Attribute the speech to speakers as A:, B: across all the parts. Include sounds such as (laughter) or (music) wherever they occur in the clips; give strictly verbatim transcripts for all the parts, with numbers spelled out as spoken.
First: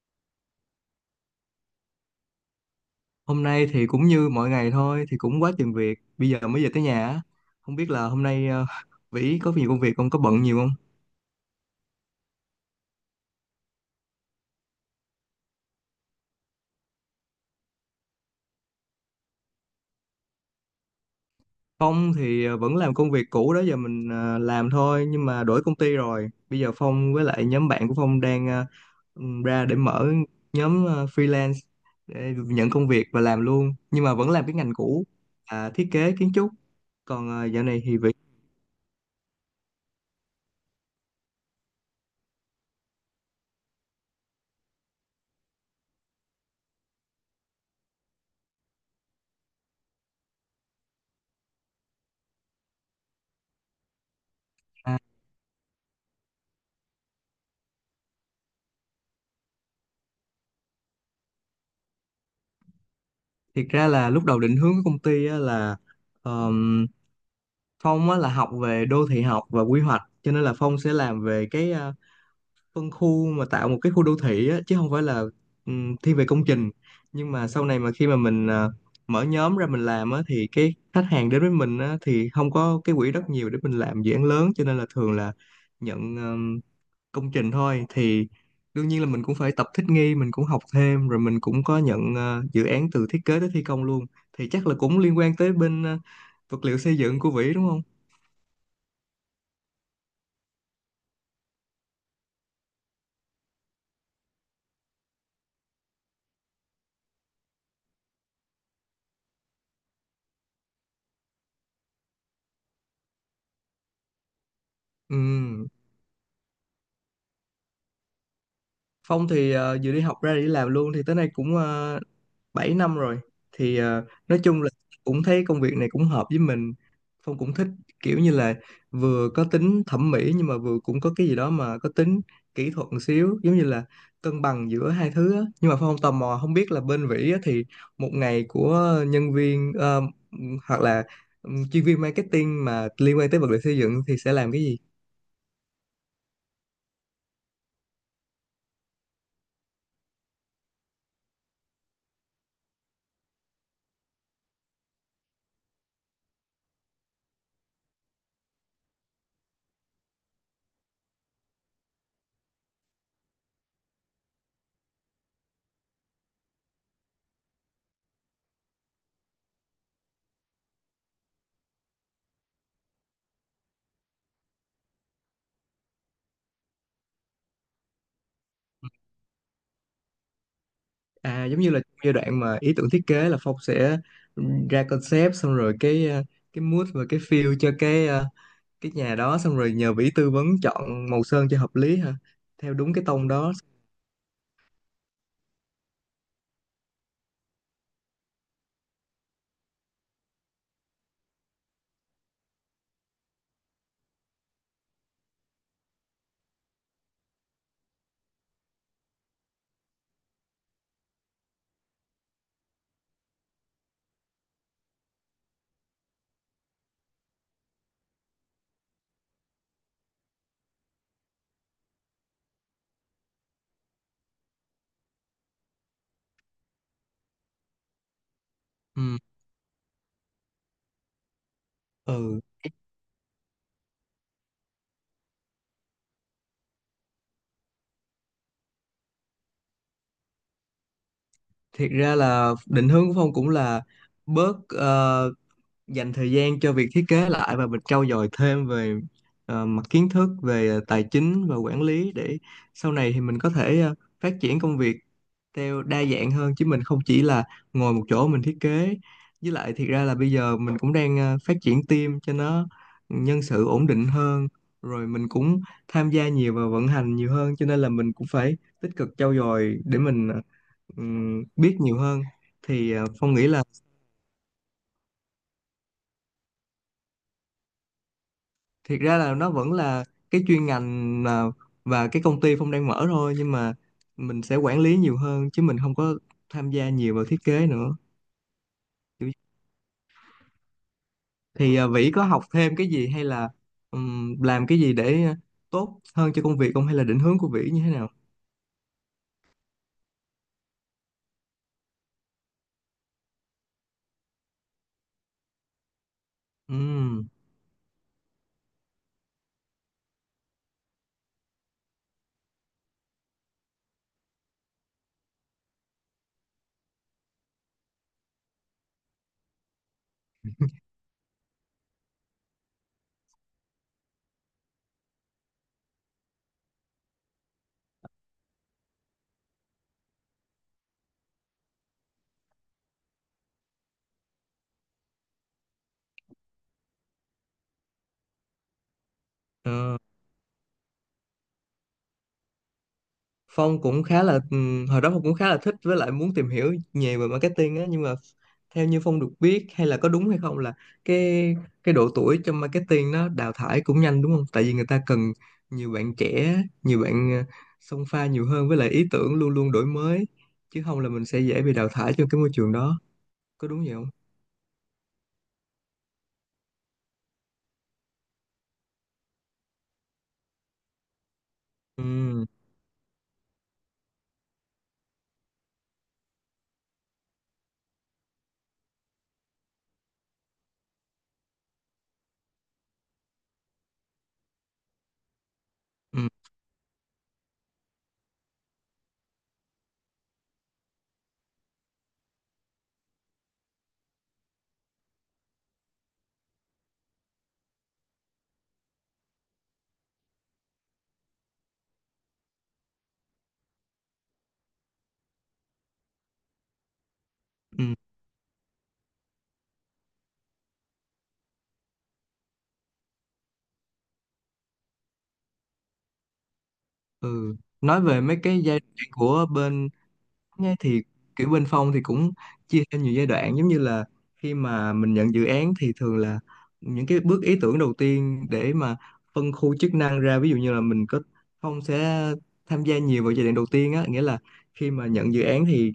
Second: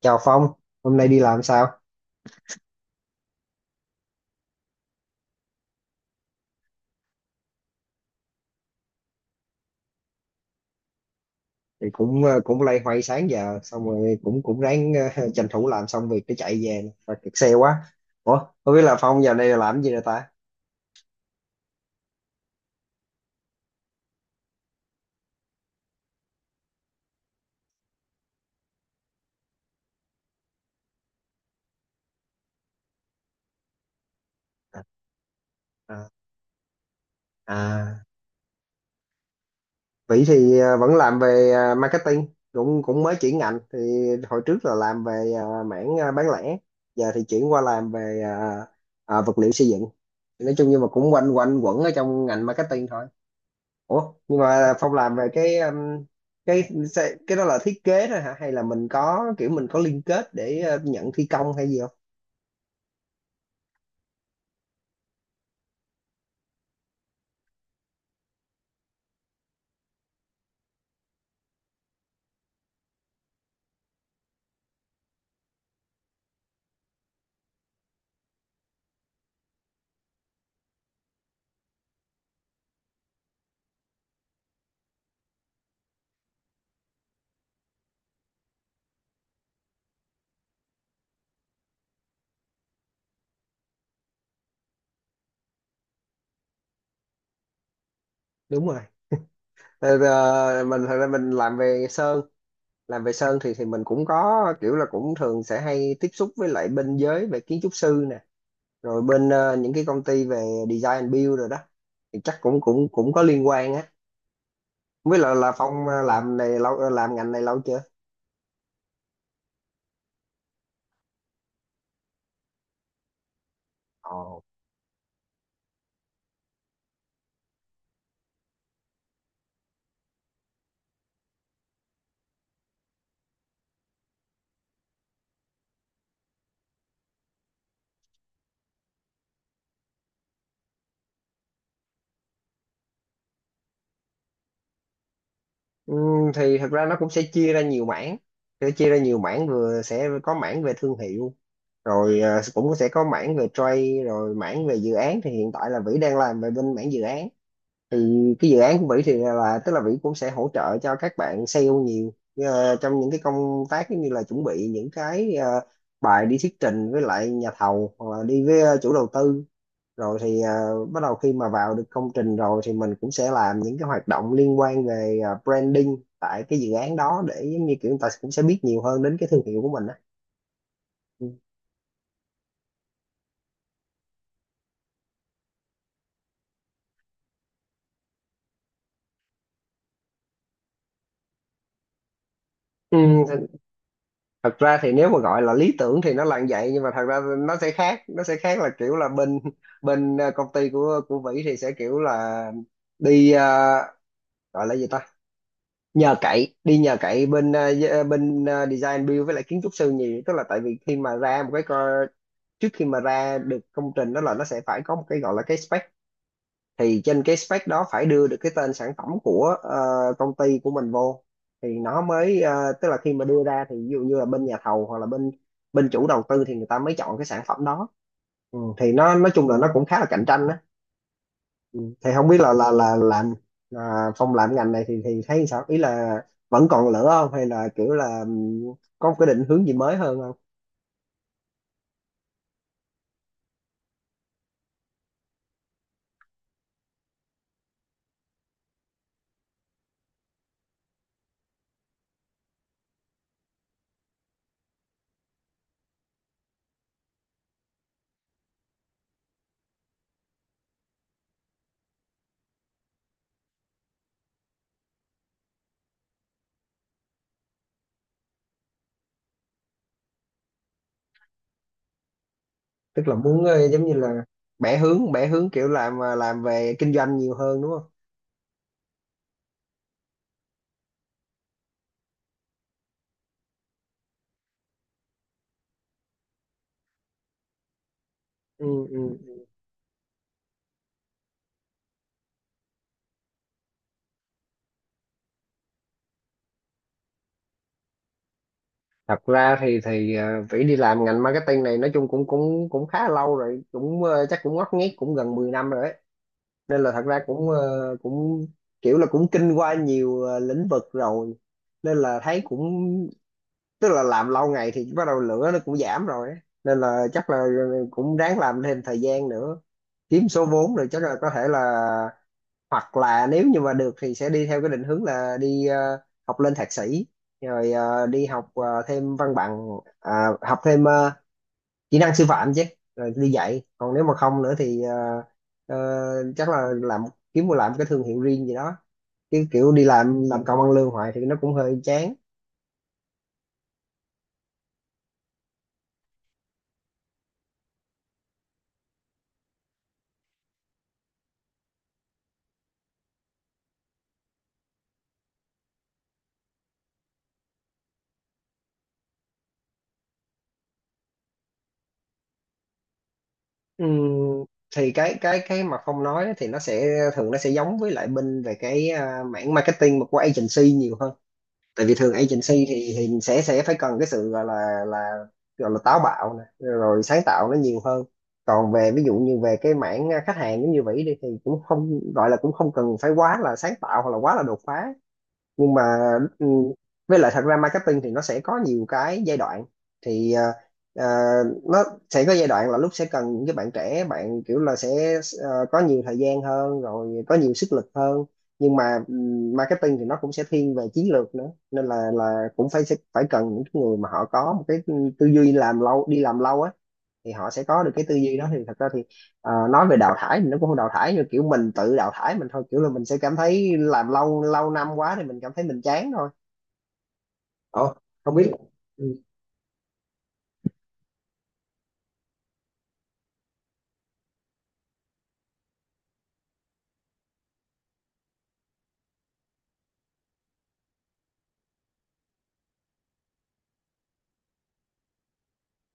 A: Chào Phong, hôm nay đi làm sao?
B: Hôm nay thì cũng như mọi ngày thôi, thì cũng quá chừng việc. Bây giờ mới về tới nhà á. Không biết là hôm nay ờ, (laughs) Vĩ có nhiều công việc không, có bận nhiều không?
A: Thì cũng ờ, cũng loay hoay sáng giờ xong rồi cũng cũng ráng ờ, (laughs) tranh thủ làm xong việc để chạy về nè. Và kẹt xe quá. Ủa, không biết là Phong giờ này là làm gì rồi ta?
B: Phong thì ờ, vẫn làm công việc cũ đó giờ mình ờ, làm thôi, nhưng mà đổi công ty rồi. Bây giờ Phong với lại nhóm bạn của Phong đang ờ, ừ, ra để mở nhóm ờ, freelance để nhận công việc và làm luôn. Nhưng mà vẫn làm cái ngành
A: À,
B: cũ, là thiết
A: à,
B: kế kiến trúc. Còn ờ, dạo này thì
A: à.
B: Vĩ,
A: Vĩ thì ờ, vẫn làm về ờ, marketing, cũng cũng mới chuyển ngành thì hồi trước là làm về ờ, mảng ờ, bán lẻ, giờ thì chuyển qua làm về ờ, ờ, vật liệu xây dựng. Nói chung nhưng mà cũng quanh quanh quẩn ở trong ngành marketing thôi. Ủa, nhưng mà Phong
B: à,
A: làm về cái um, cái sẽ- cái đó là thiết kế thôi hả? Hay là mình có kiểu mình có liên kết để uh, nhận thi công hay gì không?
B: thiệt ra là lúc đầu định hướng của công ty á là Phong á, là học về đô thị học và quy hoạch cho nên là Phong sẽ làm về cái à, phân khu mà tạo một cái khu đô thị á, chứ không phải là ừm, thiên về công trình, nhưng mà sau này mà khi mà mình à, mở nhóm ra mình làm á, thì cái khách hàng đến với mình á, thì không có cái quỹ đất nhiều để mình làm dự án lớn cho nên là thường là nhận ừm, công trình thôi thì đương nhiên là mình cũng phải tập thích nghi, mình cũng học thêm rồi mình cũng có nhận à, dự án từ thiết kế tới thi công luôn, thì chắc là cũng liên quan tới bên à, vật liệu xây dựng của Vĩ đúng không?
A: Đúng rồi. Ờ, ờ, mình thật ra mình làm về sơn, làm về sơn thì thì mình cũng có kiểu là cũng thường sẽ hay tiếp xúc với lại bên giới về kiến trúc sư nè, rồi bên ờ, những cái công ty về design and build rồi đó. Thì chắc cũng cũng cũng có liên quan á. Với lại là
B: Ừ,
A: Phong ờ, làm này lâu ờ, làm ngành này lâu chưa?
B: Phong thì ờ, vừa đi học ra để đi làm luôn thì tới nay cũng uh, bảy năm rồi, thì ờ,
A: Ồ.
B: nói chung là cũng thấy công việc này cũng hợp với mình. Phong cũng thích kiểu như là vừa có tính thẩm mỹ nhưng mà vừa cũng có cái gì đó mà có tính kỹ thuật một xíu, giống như là cân bằng giữa hai thứ á. Nhưng mà Phong tò mò không biết là bên Vĩ á, thì một ngày của nhân viên ờ, hoặc là ừ, chuyên viên marketing mà liên quan tới vật liệu xây dựng thì sẽ làm cái gì.
A: Ừ, thì thật ra nó cũng sẽ chia ra nhiều mảng, sẽ chia ra nhiều mảng vừa sẽ có mảng về thương hiệu, rồi ờ, cũng sẽ có mảng về trade, rồi mảng về dự án. Thì hiện tại là Vĩ đang làm về bên mảng dự án, thì cái dự án của Vĩ thì là tức là Vĩ cũng sẽ hỗ trợ cho các bạn sale nhiều. Ờ, trong những cái công tác giống như là chuẩn bị những cái ờ, bài đi thuyết trình với lại nhà thầu hoặc là đi với ờ, chủ đầu tư, rồi thì à, bắt đầu khi mà vào được công trình rồi thì mình cũng sẽ làm những cái hoạt động liên quan về à, branding tại cái dự án đó, để giống như kiểu người ta cũng sẽ biết nhiều hơn đến cái thương hiệu của mình á. Ừ.
B: À giống như là giai đoạn mà ý tưởng thiết kế là Phong sẽ ra concept xong rồi cái ờ, cái mood và cái feel cho cái ờ, cái nhà đó xong rồi nhờ vĩ tư vấn chọn màu sơn cho hợp lý ha, theo đúng
A: Ừ,
B: cái tông
A: th-
B: đó.
A: thật ra thì nếu mà gọi là lý tưởng thì nó là như vậy, nhưng mà thật ra nó sẽ khác. Nó sẽ khác là kiểu là bên bên à, công ty của của Vĩ thì sẽ kiểu là đi, à, gọi là gì ta, nhờ cậy, đi nhờ cậy bên à, d- à, bên à, design build với lại kiến trúc sư nhiều. Tức là tại vì khi mà ra một cái, trước khi mà ra được công trình đó là nó sẽ phải có một cái gọi là cái spec, thì trên cái spec đó phải đưa được cái tên sản phẩm của ờ, công ty của mình vô thì nó mới ờ, tức là khi mà đưa ra thì ví dụ như là bên nhà thầu hoặc là bên bên chủ đầu tư thì người ta mới chọn cái sản phẩm đó. Ừ. Thì nó
B: Ừ.
A: nói chung là nó cũng khá là cạnh tranh đó. Ừ. Thì không biết
B: Ừ,
A: là là là làm, à, Phong làm ngành này thì thì thấy sao, ý là vẫn còn lửa không hay là kiểu là, ừ, có một cái định hướng gì mới hơn không?
B: thiệt ra là định hướng của Phong cũng là bớt ờ, dành thời gian cho việc thiết kế lại và mình trau dồi thêm về ờ, mặt kiến thức về ờ, tài chính và quản lý, để sau này thì mình có thể ờ, phát triển công việc theo đa dạng hơn chứ mình không chỉ là ngồi một chỗ mình thiết kế. Với lại thiệt ra là bây giờ mình cũng đang ờ, phát triển team cho nó nhân sự ổn định hơn, rồi mình cũng tham gia nhiều vào vận hành nhiều hơn cho nên là mình cũng phải tích cực trau dồi để mình ờ, ừm, biết nhiều hơn. Thì ờ,
A: Tức là
B: Phong
A: muốn
B: nghĩ là
A: ờ, giống như là bẻ hướng bẻ hướng kiểu làm ờ, làm về kinh doanh nhiều hơn đúng không?
B: thiệt ra là nó vẫn là cái chuyên ngành mà và cái công ty Phong đang mở thôi, nhưng mà mình sẽ quản lý nhiều hơn chứ mình không có tham gia nhiều vào thiết kế nữa.
A: Ừ, ừ.
B: Thì à, Vĩ có học thêm cái gì hay là ừm, làm cái gì để à, tốt hơn cho công việc không, hay là định hướng của Vĩ như thế nào?
A: Thật ra thì thì ờ, Vĩ đi làm ngành marketing này nói chung cũng cũng cũng khá lâu rồi, cũng ờ, chắc cũng ngót nghét cũng gần mười năm rồi đấy. Nên là thật ra
B: Ừm,
A: cũng ờ, cũng kiểu là cũng kinh qua nhiều ờ, lĩnh vực rồi, nên là thấy cũng, tức là làm lâu ngày thì bắt đầu lửa nó cũng giảm rồi ấy. Nên là chắc là à, cũng ráng làm thêm thời gian nữa, kiếm số vốn rồi chắc là có thể là, hoặc là nếu như mà được thì sẽ đi theo cái định hướng là đi ờ, học lên thạc sĩ, rồi ờ, đi học ờ, thêm văn bằng, à, học thêm ờ, kỹ năng sư phạm chứ, rồi đi dạy. Còn nếu mà không nữa thì ờ, ờ, chắc là làm, kiếm một làm cái thương hiệu riêng gì đó, chứ kiểu đi
B: ờ.
A: làm làm công ăn lương hoài thì nó cũng hơi chán.
B: Phong cũng khá là ừm, hồi đó Phong cũng khá là thích với lại muốn tìm hiểu nhiều về marketing á, nhưng mà theo như Phong được biết hay là có đúng hay không là cái cái độ tuổi trong marketing nó đào thải cũng nhanh đúng không? Tại vì người ta cần nhiều bạn trẻ, nhiều bạn ờ, xông pha nhiều hơn với lại ý tưởng luôn luôn đổi mới, chứ không là mình sẽ dễ bị đào thải trong cái môi trường đó. Có đúng vậy
A: Ừm,
B: không?
A: thì cái cái cái mà Phong nói thì nó sẽ thường nó sẽ giống với lại bên về cái ờ, mảng marketing mà của agency nhiều hơn. Tại vì thường
B: Ừ,
A: agency thì thì sẽ sẽ phải cần cái sự gọi là là gọi là táo bạo nè, rồi sáng tạo nó nhiều hơn. Còn về ví dụ như về cái mảng à, khách hàng giống như vậy đi thì cũng không gọi là, cũng không cần phải quá là sáng tạo hoặc là quá là đột phá. Nhưng mà,
B: ừ,
A: ừ, với lại thật ra marketing thì nó sẽ có nhiều cái giai đoạn. Thì ờ, ờ, nó sẽ có giai đoạn là lúc sẽ cần những cái bạn trẻ, bạn kiểu là sẽ ờ, có nhiều thời gian hơn rồi có nhiều sức lực hơn. Nhưng mà, ừ, marketing thì nó cũng sẽ thiên về chiến lược nữa, nên là là cũng phải, phải cần những cái người mà họ có một cái tư duy làm lâu, đi làm lâu á, thì họ sẽ có được
B: ừ.
A: cái tư duy đó. Thì thật ra thì ờ, nói về đào thải thì nó cũng không đào thải như kiểu mình tự đào thải mình thôi, kiểu là mình sẽ cảm thấy làm lâu lâu năm quá thì mình cảm thấy mình chán thôi.
B: Ừ.
A: Ồ,
B: Nói về
A: không
B: mấy
A: biết.
B: cái giai đoạn
A: Ừ.
B: của bên. Nghe thì kiểu bên Phong thì cũng chia theo nhiều giai đoạn, giống như là khi mà mình nhận dự án thì thường là những cái bước ý tưởng đầu tiên để mà phân khu chức năng ra, ví dụ như là mình có Phong sẽ tham gia nhiều vào giai đoạn đầu tiên á, nghĩa là khi mà nhận dự án thì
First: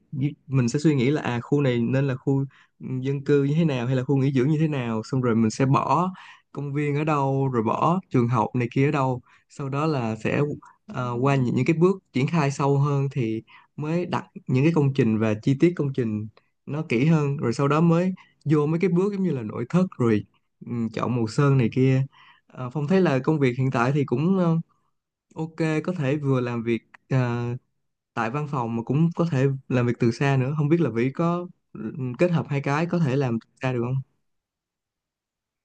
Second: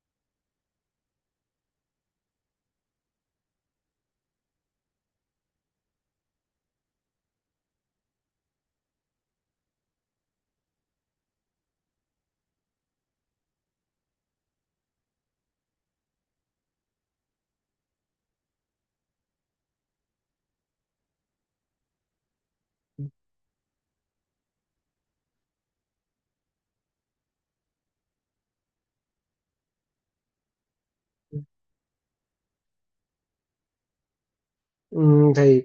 B: mình sẽ suy nghĩ là à khu này nên là khu dân cư như thế nào hay là khu nghỉ dưỡng như thế nào, xong rồi mình sẽ bỏ công viên ở đâu rồi bỏ trường học này kia ở đâu, sau đó là sẽ ờ, qua những, những cái bước triển khai sâu hơn thì mới đặt những cái công trình và chi tiết công trình nó kỹ hơn, rồi sau đó mới vô mấy cái bước giống như là nội thất rồi ừ, chọn màu sơn này kia. Ờ, Phong thấy là công việc hiện tại thì cũng ờ, ok, có thể vừa làm việc ờ, tại văn phòng mà cũng có thể làm việc từ xa nữa, không biết là Vĩ có ừ, kết hợp hai cái có thể làm từ xa được không.
A: Ừ, thì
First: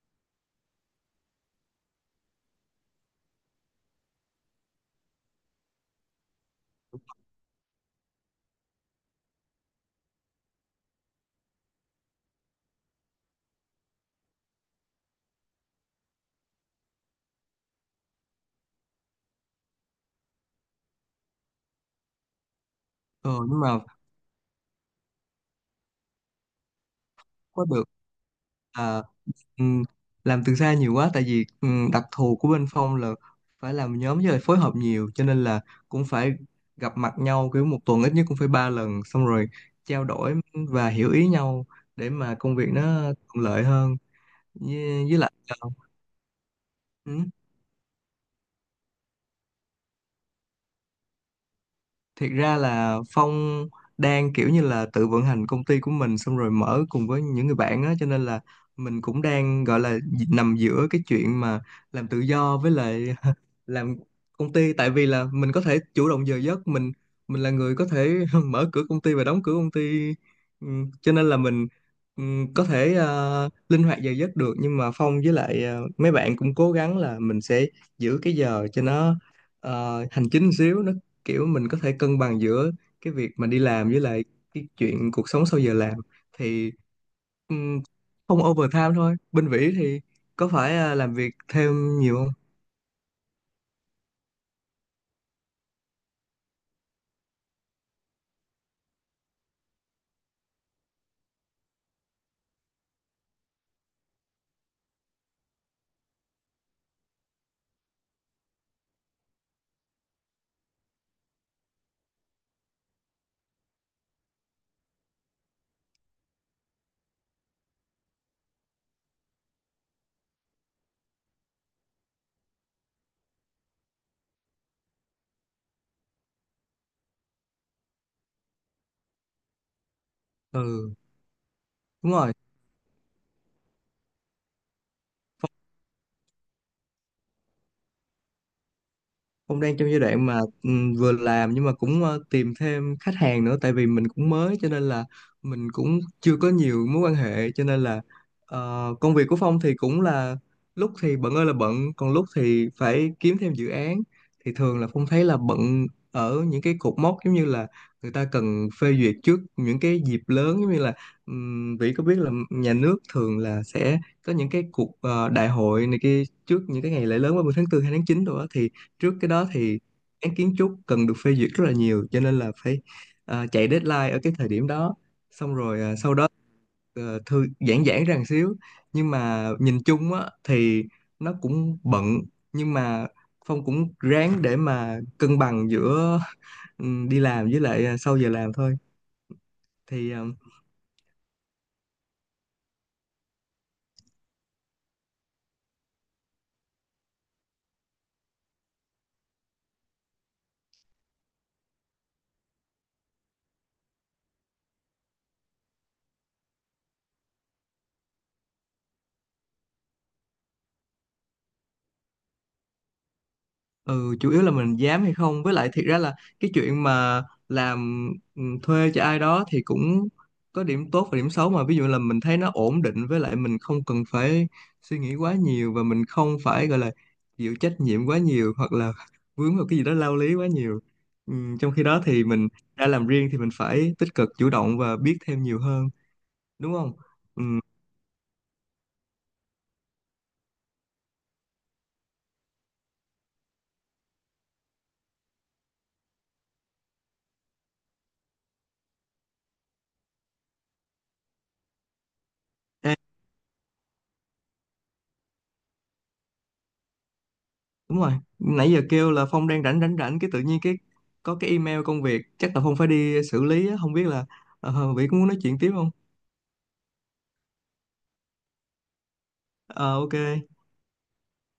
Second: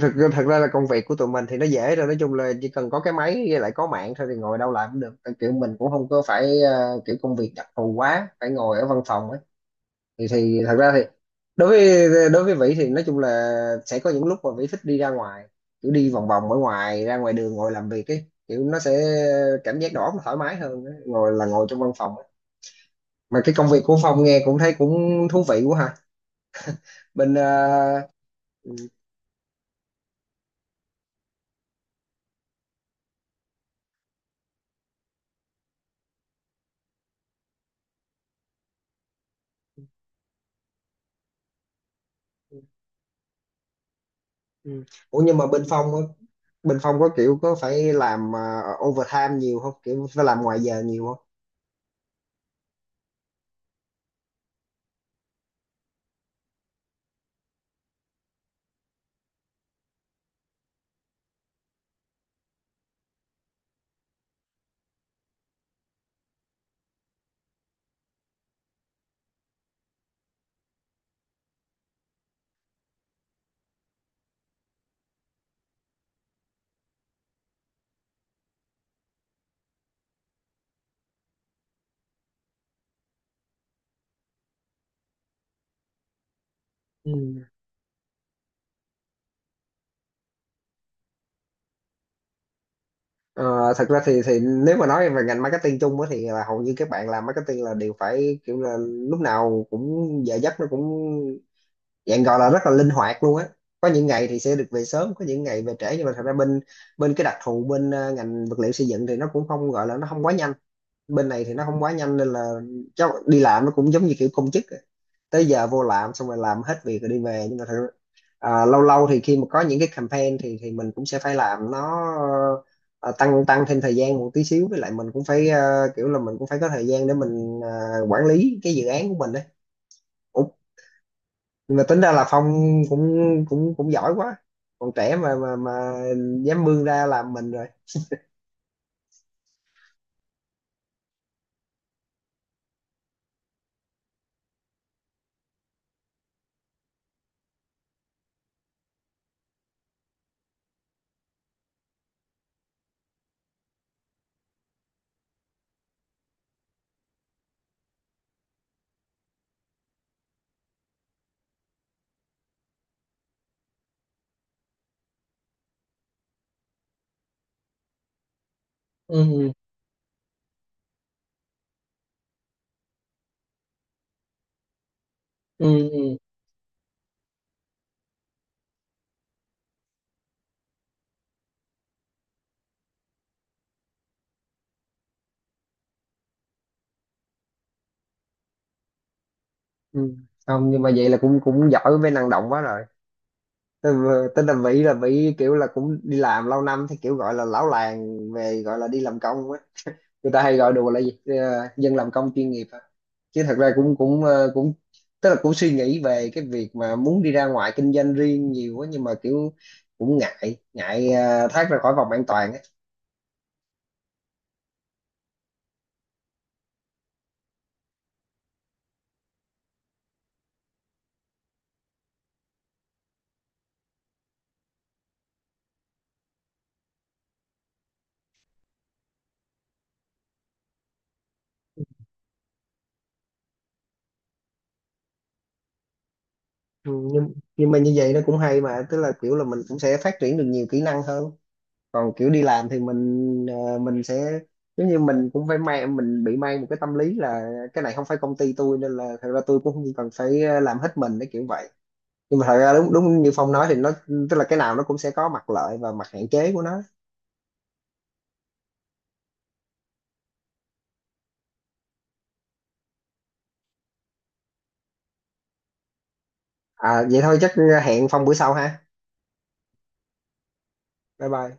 A: thật, thật ra là công việc của tụi mình thì nó dễ rồi, nói chung là chỉ cần có cái máy với lại có mạng thôi thì ngồi đâu làm cũng được. Kiểu mình cũng không có phải ờ, kiểu công việc đặc thù quá phải ngồi ở văn phòng. Thì thì thật ra thì đối với đối với Vĩ thì nói chung là sẽ có những lúc mà Vĩ thích đi ra ngoài, kiểu đi vòng vòng ở ngoài, ra ngoài đường ngồi làm việc ấy, kiểu nó sẽ cảm giác đầu óc nó thoải mái hơn á, ngồi là ngồi trong văn phòng á.
B: Ờ
A: Mà cái
B: nhưng
A: công việc
B: mà
A: của Phong nghe cũng thấy cũng thú vị quá ha. Bên
B: có được.
A: ờ, ừ,
B: Ừ, làm từ xa nhiều quá tại vì ừ, đặc thù của bên Phong là phải làm nhóm với lại phối hợp nhiều cho nên là cũng phải gặp mặt nhau kiểu một tuần ít nhất cũng phải ba lần, xong rồi trao đổi và hiểu ý nhau để mà công việc nó thuận lợi hơn,
A: ừ.
B: với, với
A: Ủa
B: lại
A: nhưng mà bên Phong á, bên Phong có
B: ừ.
A: kiểu có phải làm ờ, overtime nhiều không, kiểu phải làm ngoài giờ nhiều không?
B: Thiệt ra là Phong đang kiểu như là tự vận hành công ty của mình xong rồi mở cùng với những người bạn á, cho nên là mình cũng đang gọi là nằm giữa cái chuyện mà làm tự do với lại (laughs) làm công ty, tại vì là mình có thể chủ động giờ giấc mình mình là người có thể (laughs) mở cửa công ty và đóng cửa công ty. Ừ, cho nên là mình ừ, có thể ờ, linh hoạt giờ giấc được, nhưng mà Phong với lại ờ, mấy bạn cũng cố gắng là mình sẽ giữ cái giờ cho nó ờ, hành chính xíu, nó kiểu mình có thể cân bằng giữa cái việc mà đi làm với lại cái chuyện cuộc sống sau giờ làm. Thì
A: Ừ.
B: ừm, không overtime thôi, bên Vĩ thì có phải à, làm việc thêm nhiều không?
A: Ờ, thật ra thì thì nếu mà nói về ngành marketing chung á thì là hầu như các bạn làm marketing là đều phải kiểu là lúc nào cũng giờ giấc nó cũng dạng gọi là rất là linh hoạt luôn á. Có những ngày thì sẽ được về sớm, có những ngày về trễ. Nhưng mà thật ra bên bên cái đặc thù bên ờ, ngành vật liệu xây dựng thì nó cũng không gọi là, nó không quá nhanh. Bên này thì nó không quá nhanh nên là cháu đi làm nó cũng giống như kiểu công chức, tới giờ vô làm xong rồi làm hết việc rồi đi về. Nhưng mà thật, à, lâu lâu thì khi mà có những cái campaign thì thì mình cũng sẽ phải làm nó ờ, tăng tăng thêm thời gian một tí xíu. Với lại mình cũng phải ờ, kiểu là mình cũng phải có thời gian để mình ờ, quản lý cái dự án của mình đấy. Ủa,
B: Ừ
A: nhưng mà tính ra
B: đúng
A: là
B: rồi,
A: Phong cũng cũng cũng giỏi quá, còn trẻ mà mà mà dám bươn ra làm mình rồi.
B: cũng đang trong giai đoạn mà ừm, vừa làm nhưng mà cũng ờ, tìm thêm khách hàng nữa, tại vì mình cũng mới cho nên là mình cũng chưa có nhiều mối quan hệ, cho nên là ờ, công việc của Phong thì cũng là lúc thì bận ơi là bận, còn lúc thì phải kiếm thêm dự án. Thì thường là Phong thấy là bận ở những cái cột mốc giống như là người ta cần phê duyệt trước những cái dịp lớn, giống như là um, Vĩ có biết là nhà nước thường là sẽ có những cái cuộc ờ, đại hội này kia trước những cái ngày lễ lớn ba mươi tháng tư, hay tháng chín rồi á, thì trước cái đó
A: Ừ,
B: thì án kiến trúc cần được phê duyệt rất là nhiều, cho nên là phải à, chạy deadline ở cái thời điểm đó, xong
A: ừ,
B: rồi
A: ừ.
B: à, sau
A: Ừ.
B: đó ờ, thư giãn giãn ra một xíu. Nhưng mà nhìn chung á thì nó cũng bận, nhưng mà Phong cũng ráng để mà cân bằng giữa ừ, đi làm với lại à, sau giờ làm thôi.
A: Ừ.
B: Thì ờ,
A: Không, nhưng mà vậy là cũng cũng giỏi với năng động quá rồi. Tên là Vĩ là Vĩ kiểu là cũng đi làm lâu năm thì kiểu gọi là lão làng về, gọi là đi làm công á, người ta hay gọi đùa là gì. Ờ, dân làm công chuyên nghiệp á. Chứ thật ra cũng cũng ờ, cũng tức là cũng suy nghĩ về cái việc mà muốn đi ra ngoài kinh doanh riêng nhiều quá, nhưng mà kiểu cũng ngại ngại ờ, thoát ra khỏi vòng an toàn á.
B: ừ, chủ yếu là mình dám hay không, với lại thiệt ra là cái chuyện mà làm ừ, thuê cho ai đó thì cũng có điểm tốt và điểm xấu. Mà ví dụ là mình thấy nó ổn định với lại mình không cần phải suy nghĩ quá nhiều, và mình không phải gọi là chịu trách nhiệm quá nhiều hoặc là (laughs) vướng vào cái gì đó lao lý quá nhiều ừ, trong khi đó thì mình đã làm riêng thì mình phải tích cực chủ động và biết thêm nhiều hơn, đúng
A: Ừ,
B: không?
A: nhưng
B: Ừ,
A: nhưng mà như vậy nó cũng hay mà, tức là kiểu là mình cũng sẽ phát triển được nhiều kỹ năng hơn. Còn kiểu đi làm thì mình ờ, mình sẽ giống như mình cũng phải mang, mình bị mang một cái tâm lý là cái này không phải công ty tôi, nên là thật ra tôi cũng không cần phải ờ, làm hết mình để kiểu vậy. Nhưng mà thật ra đúng đúng như Phong nói thì nó tức là cái nào nó cũng sẽ có mặt lợi và mặt hạn chế của nó.
B: đúng rồi. Nãy giờ kêu là Phong đang rảnh rảnh rảnh cái tự nhiên cái có cái email công việc, chắc là Phong phải đi xử lý á. Không biết là ờ, Vĩ có muốn nói chuyện tiếp không?
A: À vậy thôi, chắc hẹn Phong bữa sau ha.
B: Ờ ok
A: Bye bye.